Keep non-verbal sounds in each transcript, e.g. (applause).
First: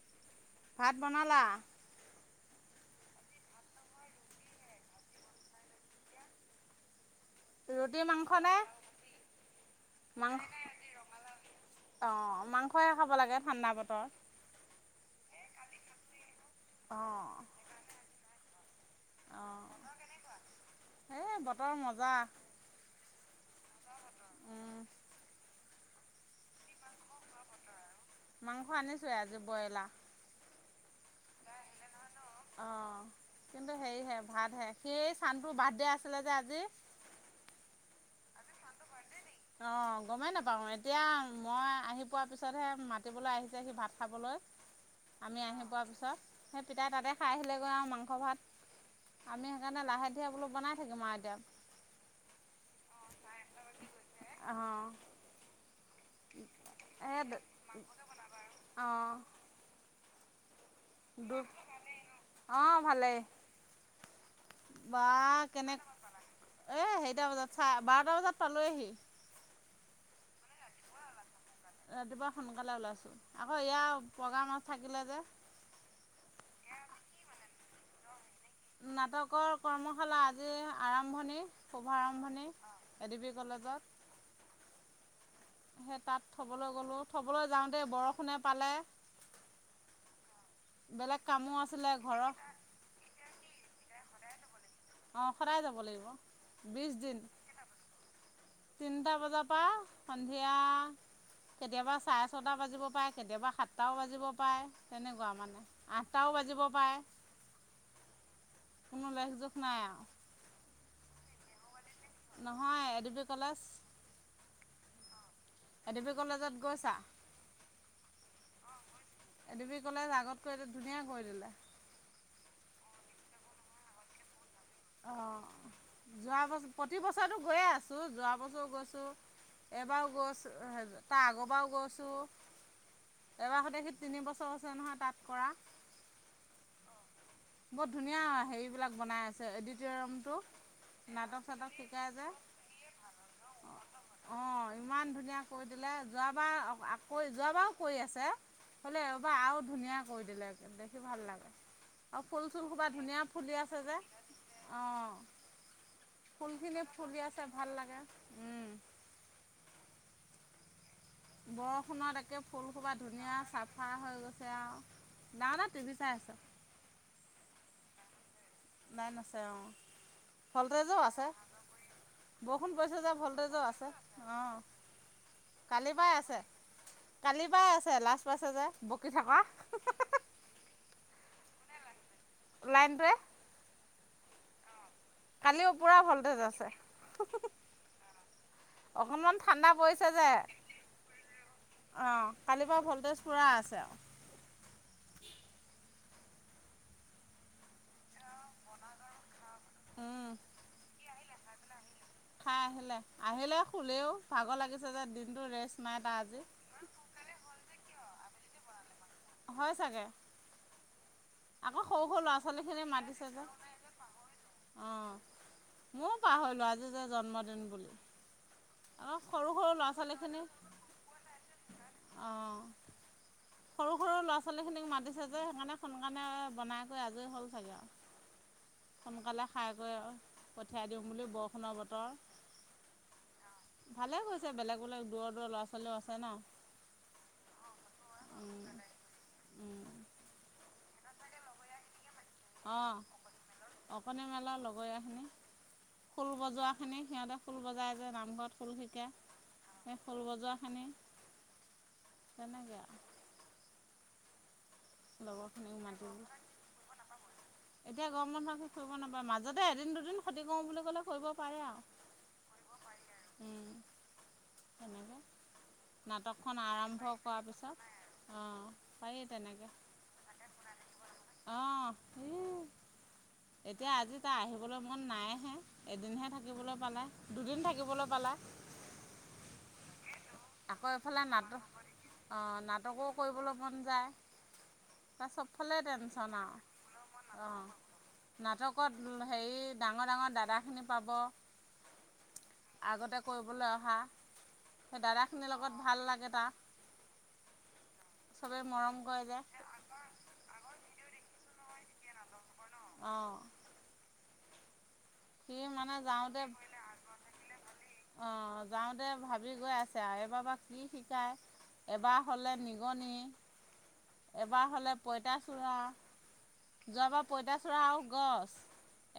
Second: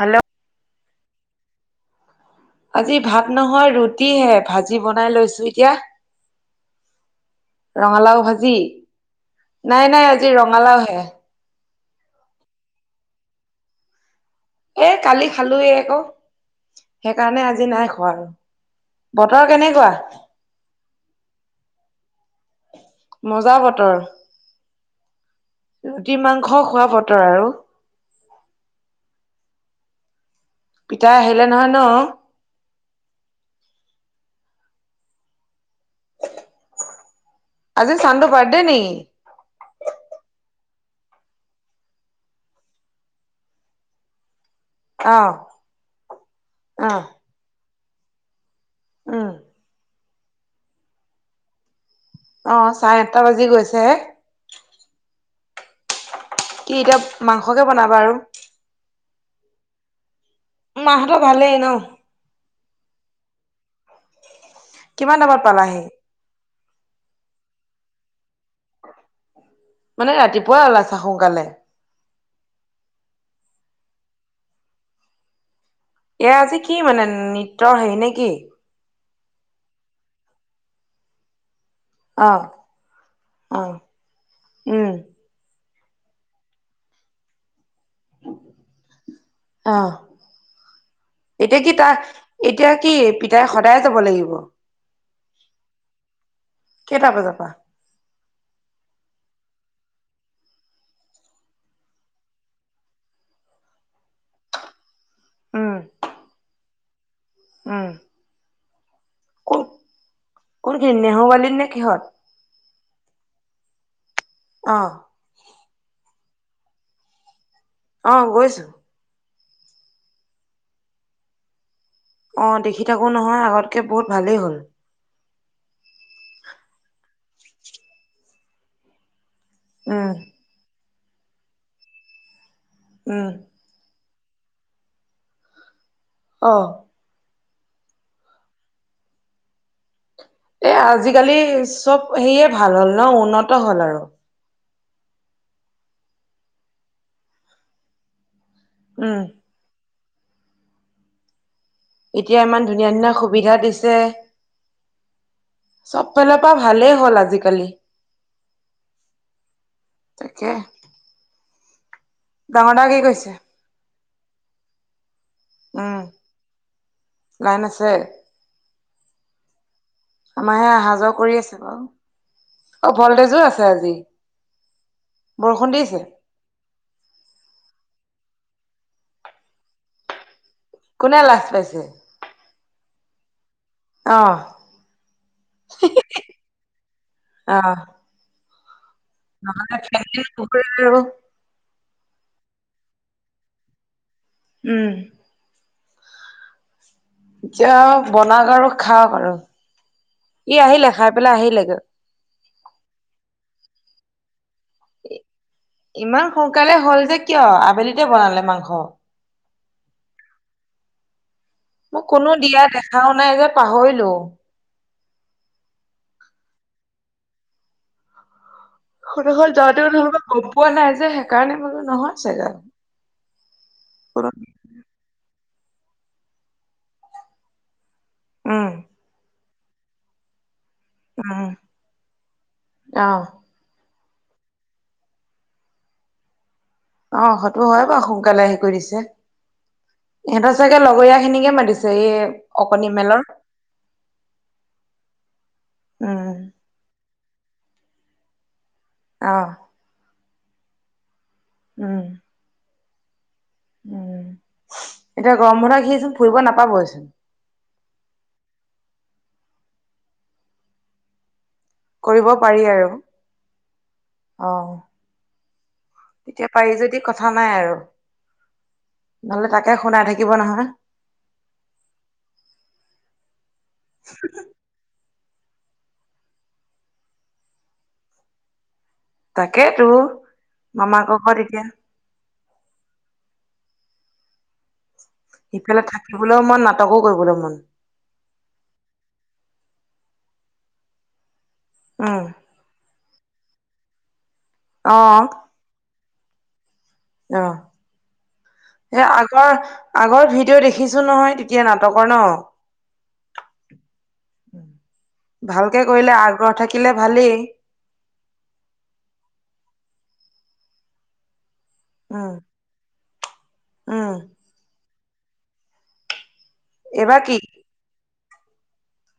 Hello ভাত বনালা আজি ভাত নহয় ৰুটি হে ভাজি বনাই লৈছো এতিয়া ৰুটি ৰঙালাও মাংস ভাজি নে নাই নাই আজি ৰঙালাও হে অ মাংসহে খাব লাগে ঠাণ্ডা বতৰ এ কালি খালোয়ে এক অঁ সেইকাৰণে আজি নাই খোৱা আৰু বতৰ অ কেনেকুৱা এই বতৰ মজা মজা বতৰ উম ৰুটি মাংস খোৱা বতৰ আৰু মাংস আনিছোৱে আজি ব্ৰইলা পিতাই আহিলে নহয় ন অ কিন্তু হেৰিহে ভাতহে সেই চানটো বাৰ্থডিয়া আছিলে যে আজি। আজি চান্দু বাৰ্থডে নি? অ গমেই নাপাওঁ এতিয়া মই আহি পোৱাৰ পিছতহে মাতিবলৈ আহিছে সি ভাত খাবলৈ (inaudible) আমি আহি পোৱাৰ পিছত সেই অ পিতাই তাতে খাই আহিলেগৈ আৰু মাংস ভাত। উম আমি সেইকাৰণে লাহে ধীৰে বোলো বনাই থাকিম আৰু এতিয়া। অ চাৰে আঠটা বাজি গৈছেহে। অহ। কি এতিয়া মাংসকে বনাবা আৰু। অ। মাহত দুধ ভালেই ন? অ ভালেই, বা কিমান টাইমত কেনে পালাহি এই সেইটা বজাত চা বাৰটা বজাত পালোৱেহি। মানে ৰাতিপুৱাই ওলাইছা সোনকালে। ৰাতিপুৱা সোনকালে ওলাইছোঁ। আকৌ ইয়াৰ প্ৰগ্ৰাম থাকিলে যে এয়া আজি কি মানে নৃত্যৰ হেৰি নে কি? নাটকৰ কৰ্মশালা আজি আৰম্ভণি অ', শুভাৰম্ভণি এ ডি বি অ', কলেজত। উম। সে তাত থ'বলৈ গলোঁ, থ'বলৈ যাওঁতে বৰষুণে পালে। অ। বেলেগ কামো এতিয়া কি আছিলে তাৰ ঘৰৰ এতিয়া কি পিতাই সদায় যাব লাগিব? অ সদায় যাব লাগিব বিছ কেইটা দিন। বজাৰ পৰা? তিনিটা বজাৰ পৰা সন্ধিয়া কেতিয়াবা চাৰে ছটা বাজিব পায় কেতিয়াবা সাতটাও বাজিব পায়। তেনেকুৱা মানে উম, আঠটাও বাজিব পায়। উম। কোনো লেখযোখ নাই আও। কোনখিনিত নেহুৱালিত নে কিহত? নহয় এ ডি বি কলেজ। অ। এডি পি কলেজত গৈছা? অ গৈছো। এ ডি বি কলেজ আগতকৈ ধুনীয়া কৰি দিলে। অ দেখি থাকো নহয় আগতকে বহুত ভালেই হ'ল। অ যোৱা বছৰ প্ৰতি বছৰে গৈয়ে আছো যোৱা বছৰো গৈছো। এবাৰো উম, গৈছো তাৰ আগৰবাৰো গৈছো। উম। এবাৰ সতে সেই তিনি বছৰ আছে নহয় তাত কৰা। অ। বৰ ধুনীয়া হেৰিবিলাক বনাই আছে এডিটৰিয়ামটো। এ আজিকালি নাটক চাটক চব শিকাই যে সেয়ে ভাল হ'ল ন উন্নত হ'ল আৰু। অ ইমান ধুনীয়া কৰি দিলে যোৱাবাৰ আকৌ যোৱাবাৰো কৰি আছে। হ'লে উম, এবাৰ আৰু ধুনীয়া কৰি দিলে, দেখি ভাল লাগ- অ এতিয়া ফুল ইমান চুল সোপা ধুনীয়া সুবিধা ফুলি আছে দিছে। যে, অ। চব ফালৰ ফুল পৰা খিনি ভালেই হ'ল ফুলি আছে আজিকালি। ভাল লাগে উম। তাকে। বৰষুণত এক কে ডাঙৰ দা ফুলসোবা কি কৰিছে? ধুনীয়া চাফা হৈ গৈছে আও ডাঙ ডাই টিভি উম, চাই আছে। লাইন আছে? নাই নাছে অ, আমাৰহে অহা ভল্টেজো যোৱা আছে কৰি বাৰু। বৰষুণ পৰিছে যে ভল্টেজো আছে অ, বৰষুণ কালিৰ দিছে। পাই আছে -কালিৰ পৰাই আছে লাজ পাইছে যে বকি থকা (unintelligible) কোনে লাজ পাইছে? লাইনটোৱে। অহ', কালিও পুৰা ভল্টেজ আছে (unintelligible) অ'। অকনমান ঠাণ্ডা নহ'লে পৰিছে যে ফেনখন নুঘূৰে আৰু। অ, কালিৰ পৰা ভল্টেজ পুৰা আছে আওঁ। উম। এতিয়া বনাওঁক আৰু খাওঁক আৰু উম ই আহিলে খাই পেলাই আহিলেগে। খাই আহিলে- আহিলে সুলেও ভাগৰ লাগিছে যে দিনটো ৰেষ্ট নাই তা ইমান আজি। সোনকালে হ'ল যে কিয় আবেলিতে বনালে মাংস? হয় চাগে? আকৌ মোক সৰু- সৰু কোনো ল'ৰা দিয়া -ছোৱালীখিনি দেখাও মাতিছে নাই যে। পাহৰিলো। অ, ময়ো পাহৰিলোঁ আজি যে জন্মদিন বুলি। আকৌ সৰু হয় যোৱাটো ল'ৰা নহা ছোৱালীখিনি গম পোৱা নাই যে সেইকাৰণে বোলো নহয় চাগে। অঁ। সৰু -সৰু ল'ৰা -ছোৱালীখিনিক মাতিছে যে সেইকাৰণে সোনকালে বনাই কৰি আজৰি হ'ল চাগে আও। উম, সোনকালে খাই কৰি অ, পঠিয়াই দিম বুলি উম, বৰষুণৰ বতৰ। অ'। ভালে কৰিছে বেলেগ - বেলেগ, দূৰৰ -দূৰৰ ল'ৰা -ছোৱালীও আছে না? অ, সেটো হয় বাৰু সোনকালে হেৰি কৰি দিছে। ইহেন্তৰ চাগে লগৰীয়াখিনিকে মাতিছে ইয়ে অ, অকনী মেলা লগৰীয়াখিনি ফুল উম বজোৱাখিনি সিহঁতে খোল বজায় যে নামঘৰত খোল শিকে। অহ', এ খোল বজোৱাখিনি উম, তেনেকে আ উম, এতিয়া গৰম লগৰখিনিও বন্ধ সিচোন মাতিলোঁ। ফুৰিব নাপাবইচোন? এতিয়া গৰম বন্ধ হে ফুৰিব নাপাই মাজতে এদিন, দুদিন ক্ষতি কৰোঁ বুলি ক'লে কৰিব পাৰে আওঁ। কৰিব পাৰি আৰু অ, মানে তেতিয়া নাটকখন পাৰি যদি আৰম্ভ কথা কৰাৰ নাই পিছত আৰু অ, পাৰি। নহ'লে তাকে শুনাই থাকিব নহয়। অহ, এ এতিয়া আজি তাৰ আহিবলৈ মন নাইহে এদিনহে থাকিবলৈ পালে দুদিন থাকিবলৈ পালা। তাকেতো মামাকৰ ঘৰত এতিয়া অ, নাটকো কৰিবলৈ মন যায়। তাৰ চবফালে সিফালে টেনচন থাকিবলৈও মন নাটকো কৰিবলৈ আওঁ অ, মন নাটকত হেই ডাঙৰ -ডাঙৰ দাদাখিনি পাব উম, আগতে কৰিবলৈ অহা অ সেই দাদাখিনিৰ লগত ভাল লাগে তাক। অ, এই যে আগৰ আগৰ ভিডিঅ' দেখিছোঁ নহয় তেতিয়া নাটকৰ ন'? অহ', (inaudible) ভালকে মানে কৰিলে আগ্ৰহ থাকিলে ভালিই। অ, যাওঁতে ভাবি গৈ আছে আওঁ এইবাৰ বা কি শিকায়? এবাৰ উম হ'লে নিগনি উম, এবাৰ হ'লে পঁইতাচোড়া এইবাৰ যোৱাবাৰ কি পঁইতাচোড়া আৰু গছ।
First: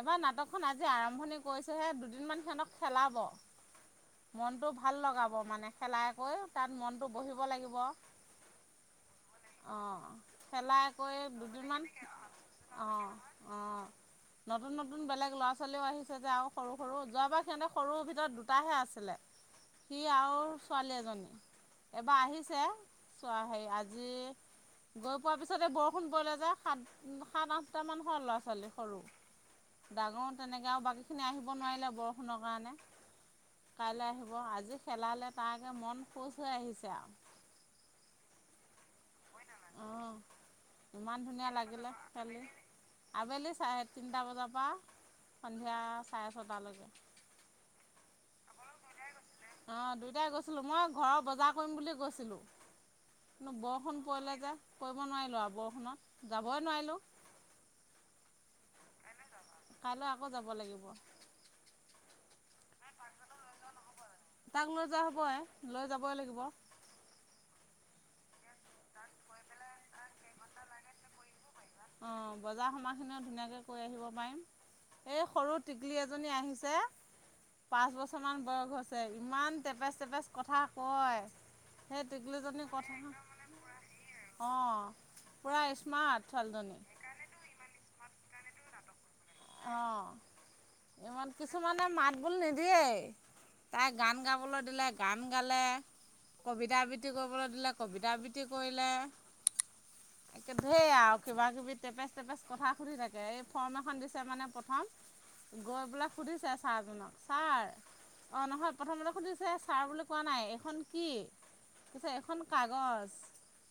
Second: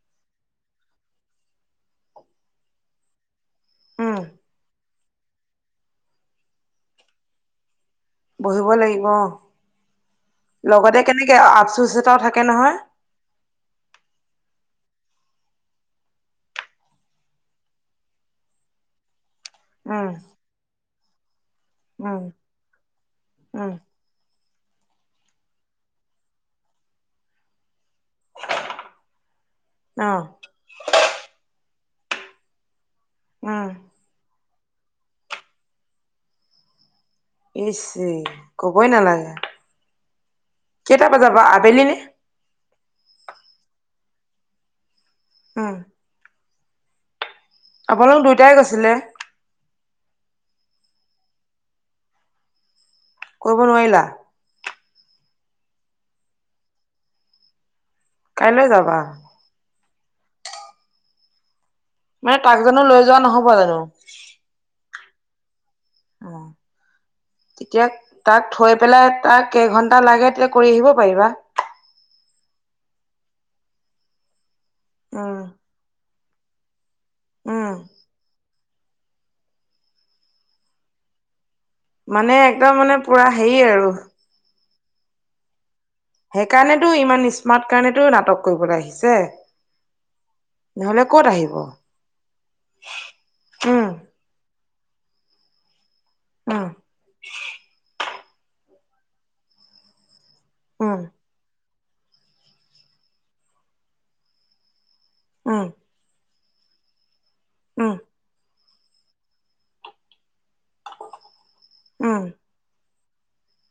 এবাৰ নাটকখন আজি আৰম্ভণি কৰিছোঁহে, দুদিনমান সিহঁতক খেলাব। উম মনটো ভাল লগাব মানে খেলাই কৰি তাত মনটো বহিব লাগিব। বহিব লাগিব অ খেলাই আকৌ দুদিনমান জোতাও থাকে নহয়? অঁ অঁ। নতুন - নতুন বেলেগ ল'ৰা - ছোৱালীও আহিছে যে আৰু সৰু - সৰু যোৱাবাৰ সিহঁতে সৰু ভিতৰত দুটাহে আছিলে। (inaudible) সি আৰু ছোৱালী এজনী, এবাৰ উম আহিছে যোৱা সেই উম আ আজি গৈ পোৱাৰ পিছতে বৰষুণ পৰিলে যে সাত -সাত, আঠ টা মান হল ল'ৰা - ছোৱালী সৰু, অ ডাঙৰ তেনেক গাঁও বাকীখিনি আহিব নোৱাৰিলে বৰষুণৰ কাৰণে উম কাইলৈ আহিব আজি খেলালে তাক মন খোচ হৈ আহিছে আৰু। ইচ ই কবই নালাগে। অ, কেইটা ইমান বজাবা ধুনীয়া আবেলি লাগিলে নে খালি আবেলি চাৰে তিনিটা বজাৰ পৰা উম সন্ধিয়া চাৰে ছটালৈকে। আপোনালোক দুইটাই গৈছিলে। অ দুইটাই গৈছিলো, মই ঘৰৰ বজাৰ কৰিম বুলি গৈছিলো। কিন্তু কৰিব বৰষুণ নোৱাৰিলা পৰিলে যে কৰিব নোৱাৰিলোঁ আৰু বৰষুণত যাবই নোৱাৰিলোঁ। কাইলৈ যাবা? কাইলৈ আকৌ যাব লাগিব। মানে তাক জানো লৈ যোৱা নহ'ব জানো? তাক লৈ যোৱা হ'বই লৈ যাবই অ লাগিব। তেতিয়া তাক থৈ পেলাই তাক কেইঘন্টা লাগে তেতিয়া কৰি আহিব পাৰিবা? অঁ বজাৰ সময়খিনিও ধুনীয়াকৈ কৈ আহিব পাৰিম এই উম সৰুত টিকলি এজনী আহিছে উম পাঁচ বছৰমান বয়স হৈছে। ইমান টেপেচ - টেপেচ কথা কয় সেই মানে টিকলিজনী একদম কথা মানে পুৰা হেৰি আৰু অঁ পুৰা স্মাৰ্ট। সেই ছোৱালীজনী কাৰণেতো ইমান স্মাৰ্ট কাৰণেটো নাটক কৰিবলৈ আহিছে। অঁ। নহ'লে ক'ত আহিব? যাবলৈ নিদিয়েই, উম তাই গান গাবলৈ দিলে গান গালে, উম কবিতা আবৃ বৃত্তি কৰিবলৈ দিলে কবিতা আবৃত্তি কৰিলে, একে ধেৰ উম আৱ কিবা - কিবি টেপেচ - টেপেচ কথা সুধি থাকে এই ফৰ্ম এখন দিছে মানে প্ৰথম উম গৈ পেলাই সুধিছে ছাৰজনক, ছাৰ উম অঁ ন'হয় প্ৰথমতে সুধিছে ছাৰ বুলি কোৱা নাই এইখন কি? পিছে উম এখন কাগজ,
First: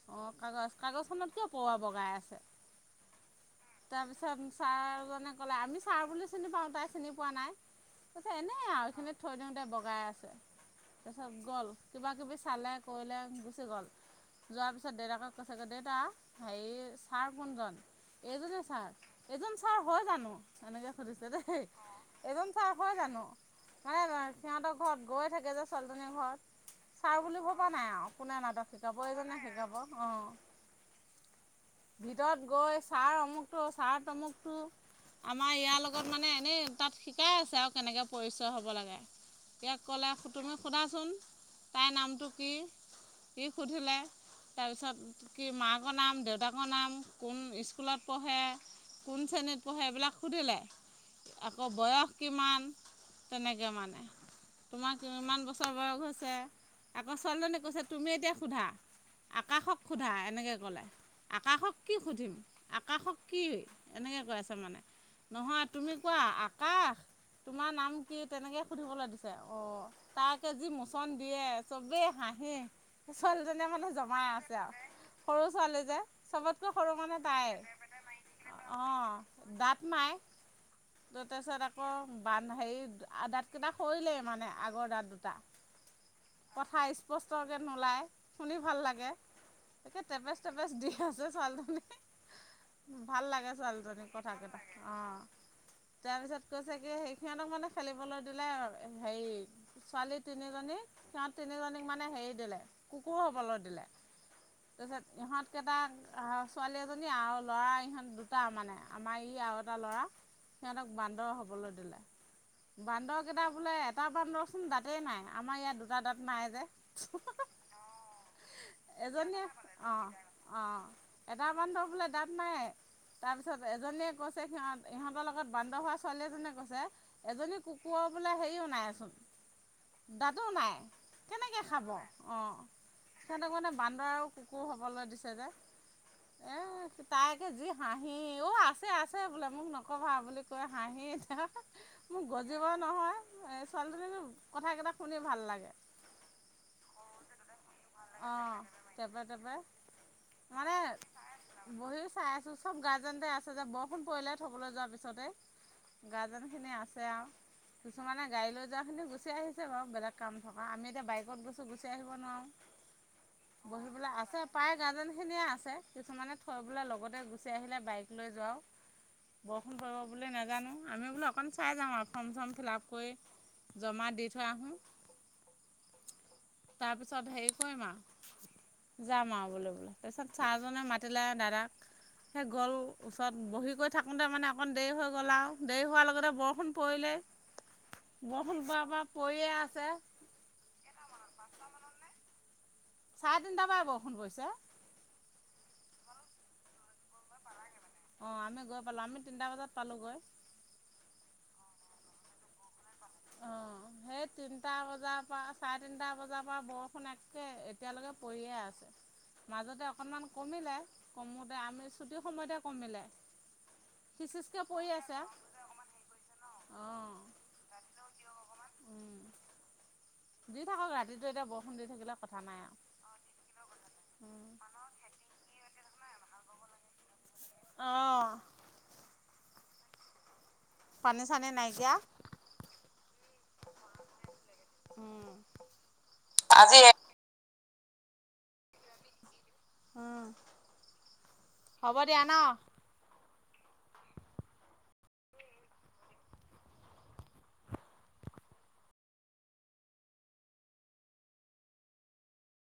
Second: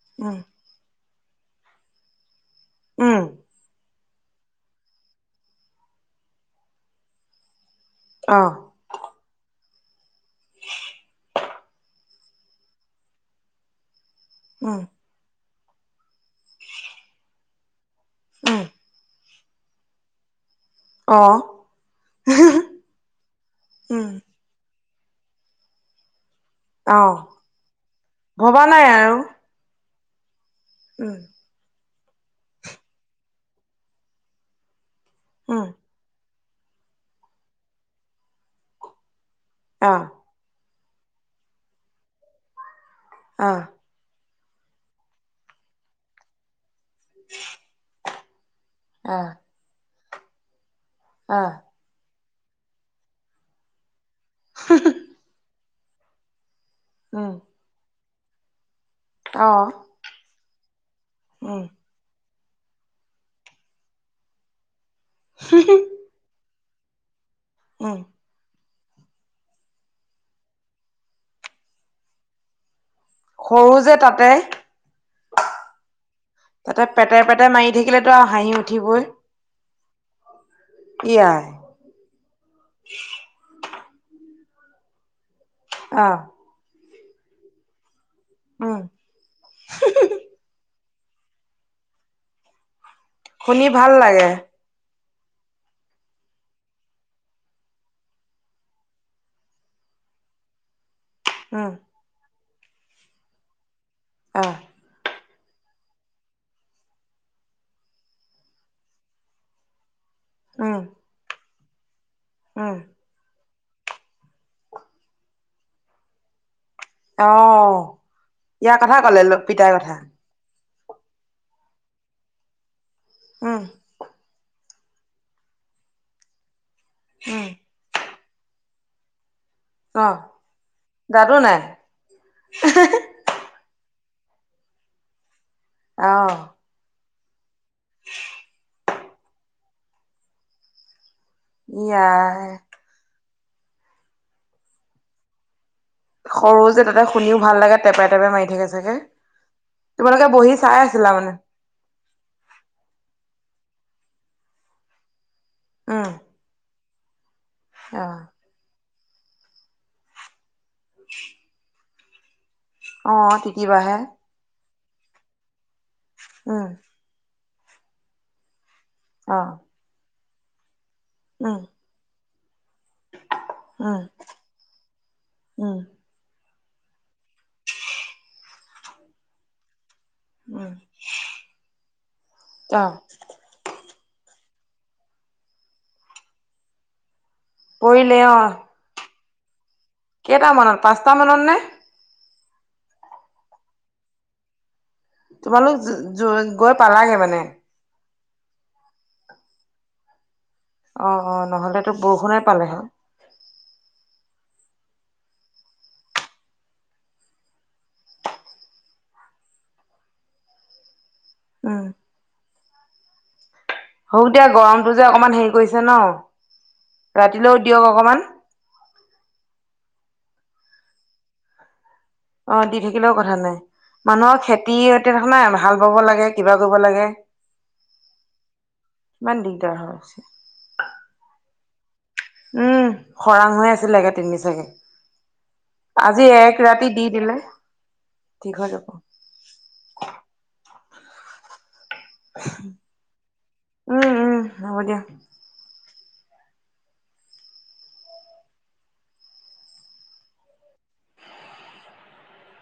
অ উম কাগজ কাগজখনত কিয় পৰুৱা বগাই আছে? উম। তাৰপিছত ছাৰজনে ক'লে আমি ছাৰ বুলি চিনি পাওঁ তাই চিনি পোৱা নাই। তাৰপিছত আহ এনেই আৰু এইখিনিত থৈ দিওঁতে বগাই আছে। তাৰপিছত গ'ল কিবা - কিবি চালে, কৰিলে গুচি গ'ল। যোৱাৰ উম পিছত দেউতাকক কৈছেগৈ দেউতা হেৰি ছাৰ কোনজন? উম এইজনে ছাৰ। এইজন ছাৰ হয় জানো তেনেকে সুধিছে আহ দেই এইজন ছাৰ হয় জানো মানে উম সিহঁতৰ ঘৰত গৈয়ে থাকে যে ছোৱালীজনীৰ ঘৰত আহ ছাৰ বুলি ভবা নাই আৱ কোনে ভবা নাটক নাই শিকাব আৰু এইজনে শিকাব অ। উম। ভিতৰত গৈ ছাৰ অমুকটো ছাৰ তমুকটো আমাৰ উম ইয়াৰ লগত মানে এনেই তাত শিকাই আছে আৰু কেনেকৈ পৰিচয় হ'ব লাগে, ইয়াক আহ ক'লে তুমি সোধাচোন তাইৰ নামটো কি? সি আহ সুধিলে তাৰপিছত কি মাকৰ নাম, দেউতাকৰ নাম উম কোন স্কুলত পঢ়ে কোন আহ শ্ৰেণীত পঢ়ে এইবিলাক সুধিলে আহ আকৌ বয়স কিমান, তেনেকে মানে, তোমাৰ কিমান বছৰ বয়স হৈছে। আকৌ উম ছোৱালজনী কৈছে তুমি এতিয়া সোধা, আহ আকাশক সোধা এনেকে ক'লে, উম আকাশক কি সুধিম, আকাশক কি, এনেকৈ কৈ আছে মানে নহয় তুমি কোৱা আ আকাশ, তোমাৰ নাম উম কি? তেনেকে সুধিবলৈ দিছে অ, তাকে যি মোচন দিয়ে, চবেই হাঁহে। ছোৱালীজনীয়ে সৰু মানে যে জমাই তাতে আছে আৰু, সৰু ছোৱালী যে। চবতকৈ তাতে সৰু মানে পেটে পেটে তাই, মাৰি পেটেৰ পেটেৰ থাকিলেতো মাৰি আৰু হাঁহি থাকে ন' উঠিবই অ, দাঁত নাই। ত' ইয়াই তাৰপিছতে আকৌ বান্ধ হেৰি দাঁতকেইটা সৰিলেই মানে আগৰ দাঁত দুটা। অ', কথা স্পষ্টকৈ নোলাই শুনি ভাল উম লাগে। তাকে টেপেচ টেপেচ দি আছে ছোৱালীজনী, ভাল লাগে শুনি ভাল ছোৱালীজনীৰ লাগে কথা কেইটা। অ', তাৰপিছত কৈছে কি সেই সিহঁতক মানে খেলিবলৈ দিলে আৰু হেৰি ছোৱালী তিনিজনী সিহঁত উম তিনিজনীক মানে হেৰি দিলে, কুকুৰ হ'বলৈ দিলে, আহ তাৰপিছত ইহঁত কেইটাক আৰু ছোৱালী এজনী আৰু ল'ৰা ইহঁত দুটা মানে আমাৰ ই আৰু এটা ল'ৰা। উম সিহঁতক বান্দৰ হ'বলৈ দিলে, উম বান বান্দৰকেইটা বোলে এটা বান্দৰচোন দাঁতেই নাই আমাৰ ইয়াৰ দুটা দাঁত নাই যে। অ', ইয়াৰ কথা ক'লে পিতাইৰ কথা। অ', এটা বান্দৰ বোলে দাঁত নাই, উম তাৰপিছত এজনীয়ে কৈছ সিহঁত ইহঁতৰ লগত বান্দ হোৱা ছোৱালী এজনে কৈছে, উম এজনী কুকুৰৰ বোলে হেৰি নাইয়েচোন, অ দাতো নাই। দাদু নাই কেনেকে খাব অ, সিহঁতক মানে বান্দৰ আৰু কুকুৰ হবলৈ দিছে যে। অ', এ, তাইকে যি হাঁহি অ, আছে আছে বোলে মোক নক'বা বুলি কয় হাঁহি (unintelligible) মোৰ ইয়াই গজিব ন'হয় এহ ছোৱালীজনীৰো কথাকেইটা শুনি ভাল লাগে। সৰু যে। তাতে শুনিও ভাল লাগে টেপেৰ টেপেৰ মাৰি অঁ থাকে চাগে, টেপে টেপে তোমালোকে বহি মানে চাই আছিলা মানে? বহি চাই আছো চব গাৰ্জেনতে আছে যে বৰষুণ পৰিলে থবলৈ যোৱাৰ পিছতে। উম গাৰ্জেন খিনি আছে আৰু, আহ কিছুমানে গাড়ী লৈ যোৱাখিনি গুচি আহিছে বাৰু বেলেগ কাম আমি এতিয়া বাইকত গৈছোঁ গুচি আহিব নোৱাৰোঁ, অ তিতিবাহে বহিবলে আছে। প্ৰায় গাৰ্জেনখিনিয়ে আছে কিছুমানে থৈ উম বোলে লগতে গুচি আহিলে বাইক লৈ যাওঁ। অ বৰষুণ পৰিব বুলি নাজানো আমি বোলো অকণ উম চাই যাওঁ আৰু ফৰ্ম চৰ্ম ফিললাপ কৰি, উম জমা দি থৈ আহোঁ। উম, তাৰপিছত হেৰি কৰিম আৰ, যাম আৰু বোলো। তাৰপিছত উম ছাৰজনে মাতিলে দাদাক, সেই অ গলোঁ। (unintelligible) বহি কৰি থাকোঁতে মানে অকণ দেৰি হৈ গ'ল আউ দেৰি হোৱাৰ লগতে বৰষুণ পৰিলেই। পৰিলে অ বৰষুণ পৰাৰ পৰা পৰিয়ে আছে। কেইটামানত, পাঁচটা মানত নে? চাৰে তিটাৰ পৰা বৰষুণ পৰিছে। তোমালোক, গৈ পালাগে মানে? অ', আমি গৈ পালোঁ আমি তিনটা বজাত পালোঁ গৈ। অ, হয়, নহ'লেতো বৰষুণে পালে হয়। অঁ (unintelligible) সেই তিনিটা বজাৰ পৰা চাৰে তিনিটা বজাৰ পৰা বৰষুণ একে এতিয়ালৈকে পৰিয়ে আছে। মাজতে অকণমান কমিলে, কমোতে উম আমি ছুটিৰ সময়তে কমিলে। হওক দিয়া সিঁচিচকে পৰি গৰমটো যে আছে অকণমান হেৰি কৰিছে ন', ৰাতিলৈও দিয়ক অকণমান। অকমণ উম, দি থাকক ৰাতিটো এতিয়া বৰষণ দি থাকিলে। কথা অ নাই আৰু দি থাকিলেও কথা নাই মানুহৰ উম খেতিঅতে দেখা নাই ভাল পাব লাগে কিবা কৰিব লাগে। অঁহ। ইমান দিগদাৰ হৈ হৈছে। পানী চানী নাইকিয়া। উম খৰাং হৈ আছিল আগে তিনি চাগে উম আজি এক আজি ৰাতি দি দিলে ঠিক হৈ যাব। অ'হ। উ'ম, উম হ'ব দিয়া।